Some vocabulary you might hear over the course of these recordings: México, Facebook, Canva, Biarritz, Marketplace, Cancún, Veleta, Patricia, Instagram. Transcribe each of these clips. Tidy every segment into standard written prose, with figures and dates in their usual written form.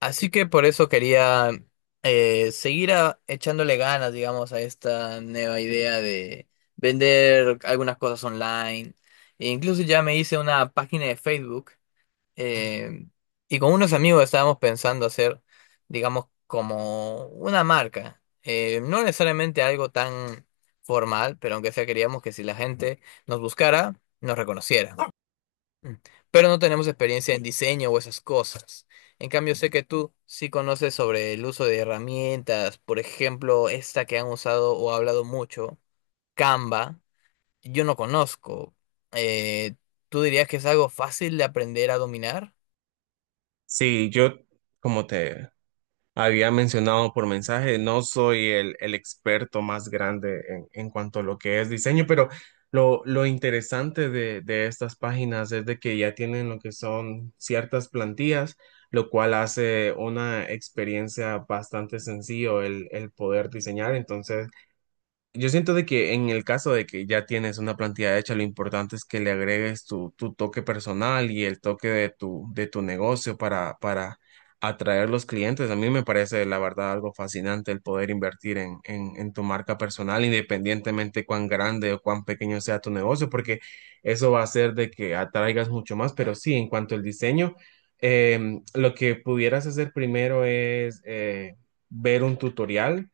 Así que por eso quería echándole ganas, digamos, a esta nueva idea de vender algunas cosas online. E incluso ya me hice una página de Facebook. eh, y con unos amigos estábamos pensando hacer, digamos, como una marca. No necesariamente algo tan formal, pero aunque sea queríamos que si la gente nos buscara, nos reconociera. Mm. Pero no tenemos experiencia en diseño o esas cosas. En cambio, sé que tú sí conoces sobre el uso de herramientas, por ejemplo, esta que han usado o hablado mucho, Canva, yo no conozco. Eh, ¿Tú dirías que es algo fácil de aprender a dominar? Sí, yo, como te había mencionado por mensaje, no soy el experto más grande en, cuanto a lo que es diseño, pero lo interesante de estas páginas es de que ya tienen lo que son ciertas plantillas, lo cual hace una experiencia bastante sencillo el poder diseñar. Entonces, yo siento de que en el caso de que ya tienes una plantilla hecha, lo importante es que le agregues tu toque personal y el toque de tu negocio para atraer los clientes. A mí me parece, la verdad, algo fascinante el poder invertir en, en tu marca personal, independientemente cuán grande o cuán pequeño sea tu negocio, porque eso va a hacer de que atraigas mucho más. Pero sí, en cuanto al diseño, lo que pudieras hacer primero es ver un tutorial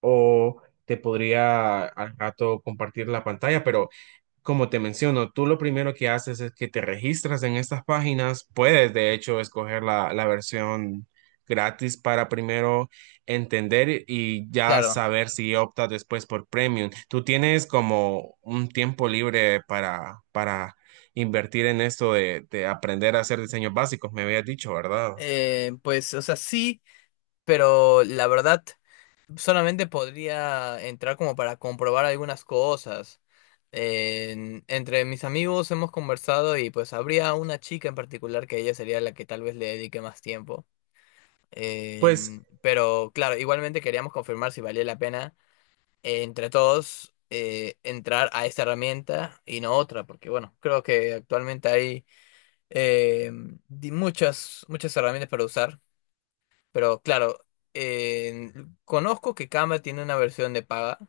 o te podría al rato compartir la pantalla, pero como te menciono, tú lo primero que haces es que te registras en estas páginas, puedes de hecho escoger la versión gratis para primero entender y ya Claro. saber si optas después por premium. Tú tienes como un tiempo libre para invertir en esto de aprender a hacer diseños básicos, me habías dicho, ¿verdad? Pues o sea, sí, pero la verdad, solamente podría entrar como para comprobar algunas cosas. Entre mis amigos hemos conversado y pues habría una chica en particular que ella sería la que tal vez le dedique más tiempo. Pues Pero claro, igualmente queríamos confirmar si valía la pena entre todos entrar a esta herramienta y no otra, porque bueno, creo que actualmente hay eh, muchas herramientas para usar, pero claro, conozco que Canva tiene una versión de paga,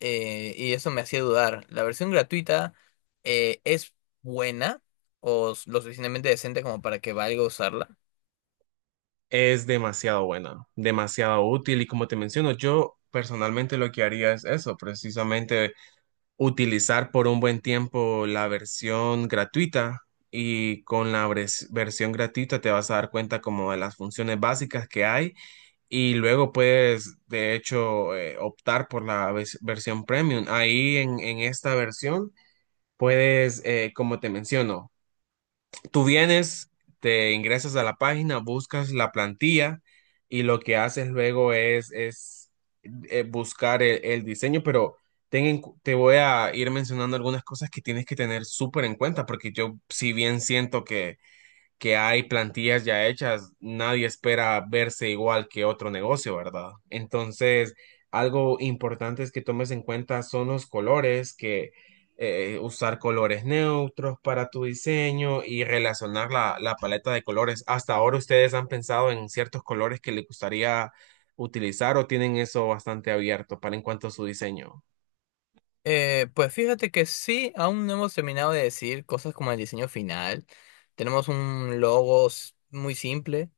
y eso me hacía dudar. ¿La versión gratuita es buena o lo suficientemente decente como para que valga usarla? es demasiado buena, demasiado útil y como te menciono, yo personalmente lo que haría es eso, precisamente utilizar por un buen tiempo la versión gratuita y con la versión gratuita te vas a dar cuenta como de las funciones básicas que hay y luego puedes de hecho optar por la versión premium. Ahí en esta versión puedes, como te menciono, tú vienes, te ingresas a la página, buscas la plantilla y lo que haces luego es, buscar el diseño, pero te voy a ir mencionando algunas cosas que tienes que tener súper en cuenta, porque yo si bien siento que hay plantillas ya hechas, nadie espera verse igual que otro negocio, ¿verdad? Entonces, algo importante es que tomes en cuenta son los colores, que usar colores neutros para tu diseño y relacionar la paleta de colores. Hasta ahora ustedes han pensado en ciertos colores que les gustaría utilizar o tienen eso bastante abierto para en cuanto a su diseño, Pues fíjate que sí, aún no hemos terminado de decir cosas como el diseño final. Tenemos un logo muy simple,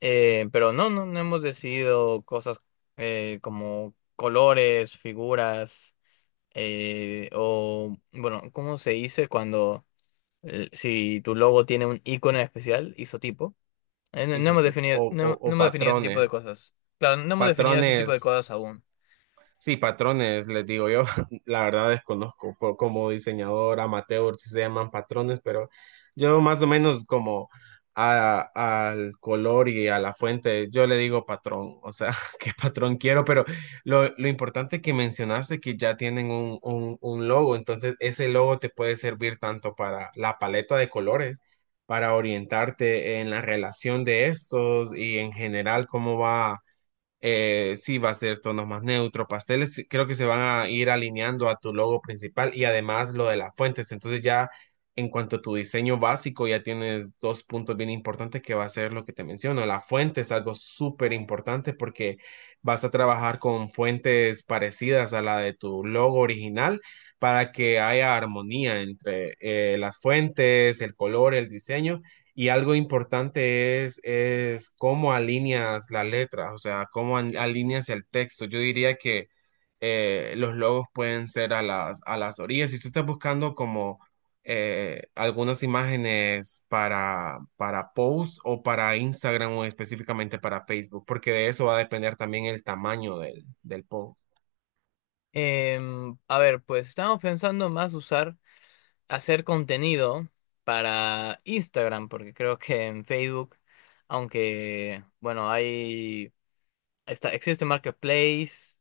pero no hemos decidido cosas como colores, figuras, o bueno, ¿cómo se dice cuando, si tu logo tiene un icono especial, isotipo? No Isa, hemos tipo, definido, o, o no o hemos definido ese tipo de patrones, cosas. Claro, no hemos definido ese tipo de cosas patrones. aún. Sí, patrones, les digo yo, la verdad desconozco como diseñador amateur si se llaman patrones, pero yo más o menos como al color y a la fuente, yo le digo patrón, o sea, qué patrón quiero, pero lo importante que mencionaste que ya tienen un logo, entonces ese logo te puede servir tanto para la paleta de colores, para orientarte en la relación de estos y en general cómo va, sí va a ser tonos más neutros, pasteles, sí, creo que se van a ir alineando a tu logo principal y además lo de las fuentes. Entonces ya en cuanto a tu diseño básico, ya tienes dos puntos bien importantes que va a ser lo que te menciono. La fuente es algo súper importante porque vas a trabajar con fuentes parecidas a la de tu logo original para que haya armonía entre las fuentes, el color, el diseño. Y algo importante es cómo alineas la letra, o sea, cómo alineas el texto. Yo diría que los logos pueden ser a las orillas. Si tú estás buscando como algunas imágenes para post o para Instagram o específicamente para Facebook, porque de eso va a depender también el tamaño del, del post. A ver, pues estamos pensando más hacer contenido para Instagram, porque creo que en Facebook, aunque, bueno, existe Marketplace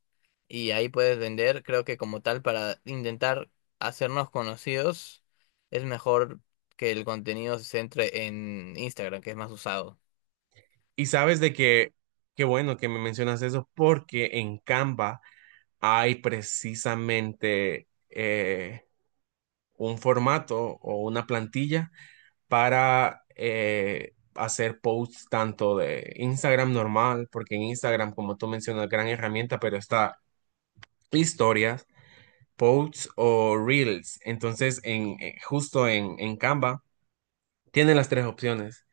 y ahí puedes vender, creo que como tal, para intentar hacernos conocidos, es mejor que el contenido se centre en Instagram, que es más usado. Y sabes de que, qué bueno que me mencionas eso, porque en Canva hay precisamente... un formato o una plantilla para hacer posts tanto de Instagram normal, porque en Instagram, como tú mencionas, gran herramienta, pero está historias, posts o reels. Entonces, justo en Canva, tienen las tres opciones.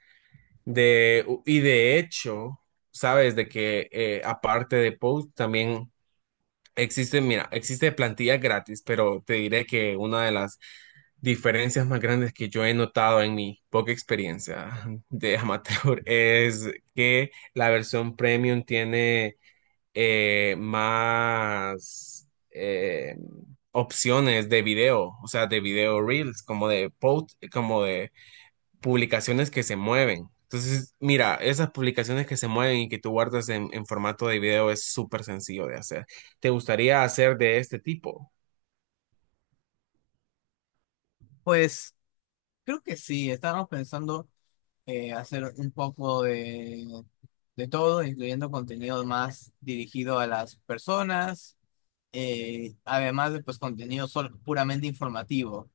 De, y de hecho, sabes de que aparte de posts, también existe, mira, existe plantilla gratis, pero te diré que una de las diferencias más grandes que yo he notado en mi poca experiencia de amateur es que la versión premium tiene más opciones de video, o sea, de video reels, como de post, como de publicaciones que se mueven. Entonces, mira, esas publicaciones que se mueven y que tú guardas en formato de video es súper sencillo de hacer. ¿Te gustaría hacer de este tipo? Pues creo que sí, estábamos pensando hacer un poco de todo, incluyendo contenido más dirigido a las personas, además de pues contenido puramente informativo,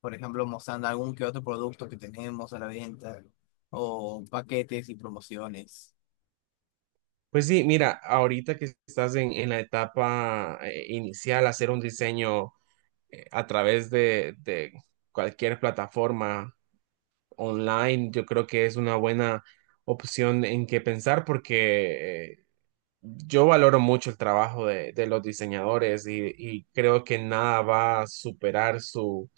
por ejemplo, mostrando algún que otro producto que tenemos a la venta, o paquetes y promociones. Pues sí, mira, ahorita que estás en la etapa inicial, hacer un diseño a través de cualquier plataforma online, yo creo que es una buena opción en que pensar porque yo valoro mucho el trabajo de los diseñadores y creo que nada va a superar su,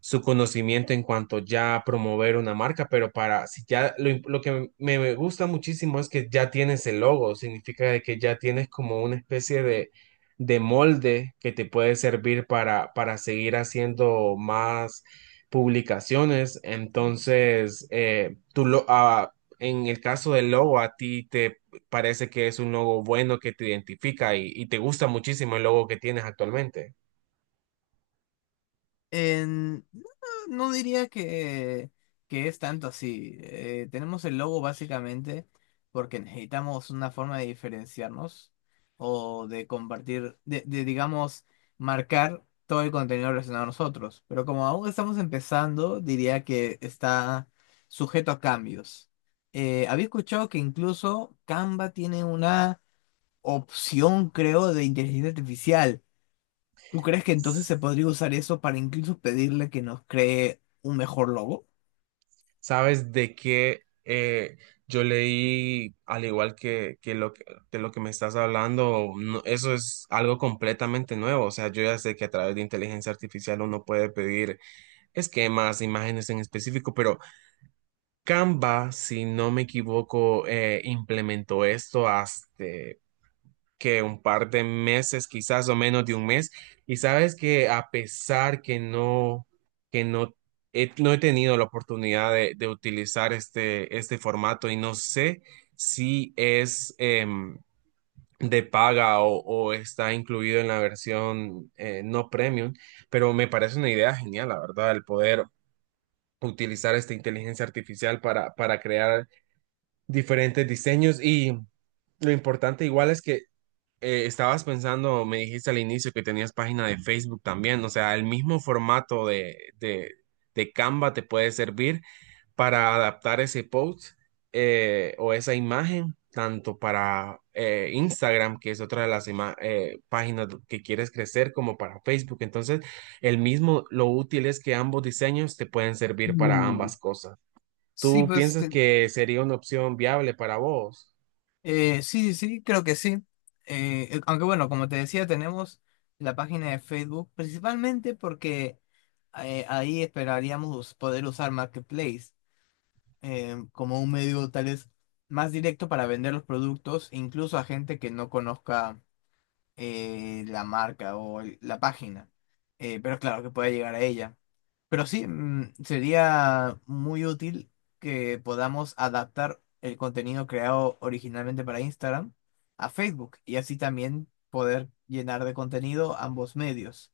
su conocimiento en cuanto ya a promover una marca, pero para si ya lo, lo que me gusta muchísimo es que ya tienes el logo, significa de que ya tienes como una especie de molde que te puede servir para seguir haciendo más publicaciones. Entonces, en el caso del logo, a ti te parece que es un logo bueno que te identifica y te gusta muchísimo el logo que tienes actualmente. No, no diría que es tanto así. Tenemos el logo básicamente porque necesitamos una forma de diferenciarnos o de compartir, digamos, marcar todo el contenido relacionado a nosotros. Pero como aún estamos empezando, diría que está sujeto a cambios. Había escuchado que incluso Canva tiene una opción, creo, de inteligencia artificial. ¿Tú crees que entonces se podría usar eso para incluso pedirle que nos cree un mejor logo? ¿Sabes de qué? Yo leí, al igual que lo que de lo que me estás hablando, eso es algo completamente nuevo. O sea, yo ya sé que a través de inteligencia artificial uno puede pedir esquemas, imágenes en específico, pero Canva, si no me equivoco, implementó esto hasta que un par de meses, quizás o menos de un mes. Y sabes que a pesar que no, que no no he tenido la oportunidad de utilizar este, este formato y no sé si es de paga o está incluido en la versión no premium, pero me parece una idea genial, la verdad, el poder utilizar esta inteligencia artificial para crear diferentes diseños y... Lo importante igual es que estabas pensando, me dijiste al inicio que tenías página de Facebook también, o sea, el mismo formato de Canva te puede servir para adaptar ese post o esa imagen, tanto para Instagram, que es otra de las páginas que quieres crecer, como para Facebook. Entonces, el mismo, lo útil es que ambos diseños te pueden servir para Mm. ambas cosas. Sí, ¿Tú pues piensas que sería una opción viable para vos? Sí, sí, sí, creo que sí. Aunque bueno, como te decía, tenemos la página de Facebook, principalmente porque ahí esperaríamos poder usar Marketplace como un medio tal vez más directo para vender los productos, incluso a gente que no conozca la marca o la página. Pero claro que pueda llegar a ella. Pero sí, mm, sería muy útil que podamos adaptar el contenido creado originalmente para Instagram a Facebook y así también poder llenar de contenido ambos medios.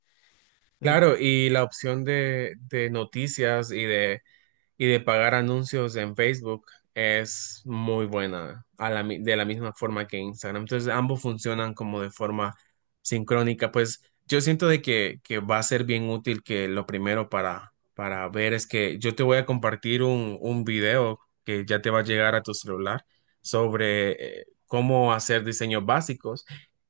Me pa- Claro, y la opción de noticias y de pagar anuncios en Facebook es muy buena a la de la misma forma que Instagram. Entonces, ambos funcionan como de forma sincrónica. Pues yo siento de que va a ser bien útil que lo primero para ver es que yo te voy a compartir un video que ya te va a llegar a tu celular sobre cómo hacer diseños básicos.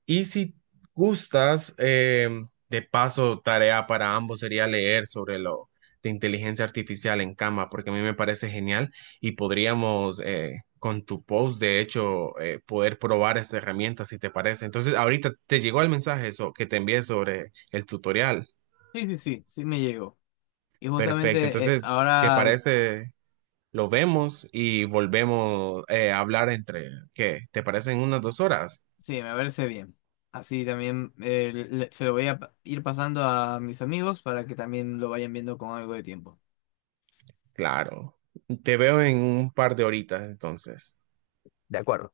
Y si gustas, de paso, tarea para ambos sería leer sobre lo de inteligencia artificial en Canva, porque a mí me parece genial y podríamos con tu post, de hecho, poder probar esta herramienta si te parece. Entonces, ahorita te llegó el mensaje eso, que te envié sobre el tutorial. Sí, sí, sí, sí me llegó. Y Perfecto. justamente Entonces, ¿te ahora parece? Lo vemos y volvemos a hablar entre, ¿qué? ¿Te parece en unas 2 horas? sí, me parece bien. Así también se lo voy a ir pasando a mis amigos para que también lo vayan viendo con algo de tiempo. Claro. Te veo en un par de horitas, entonces. De acuerdo.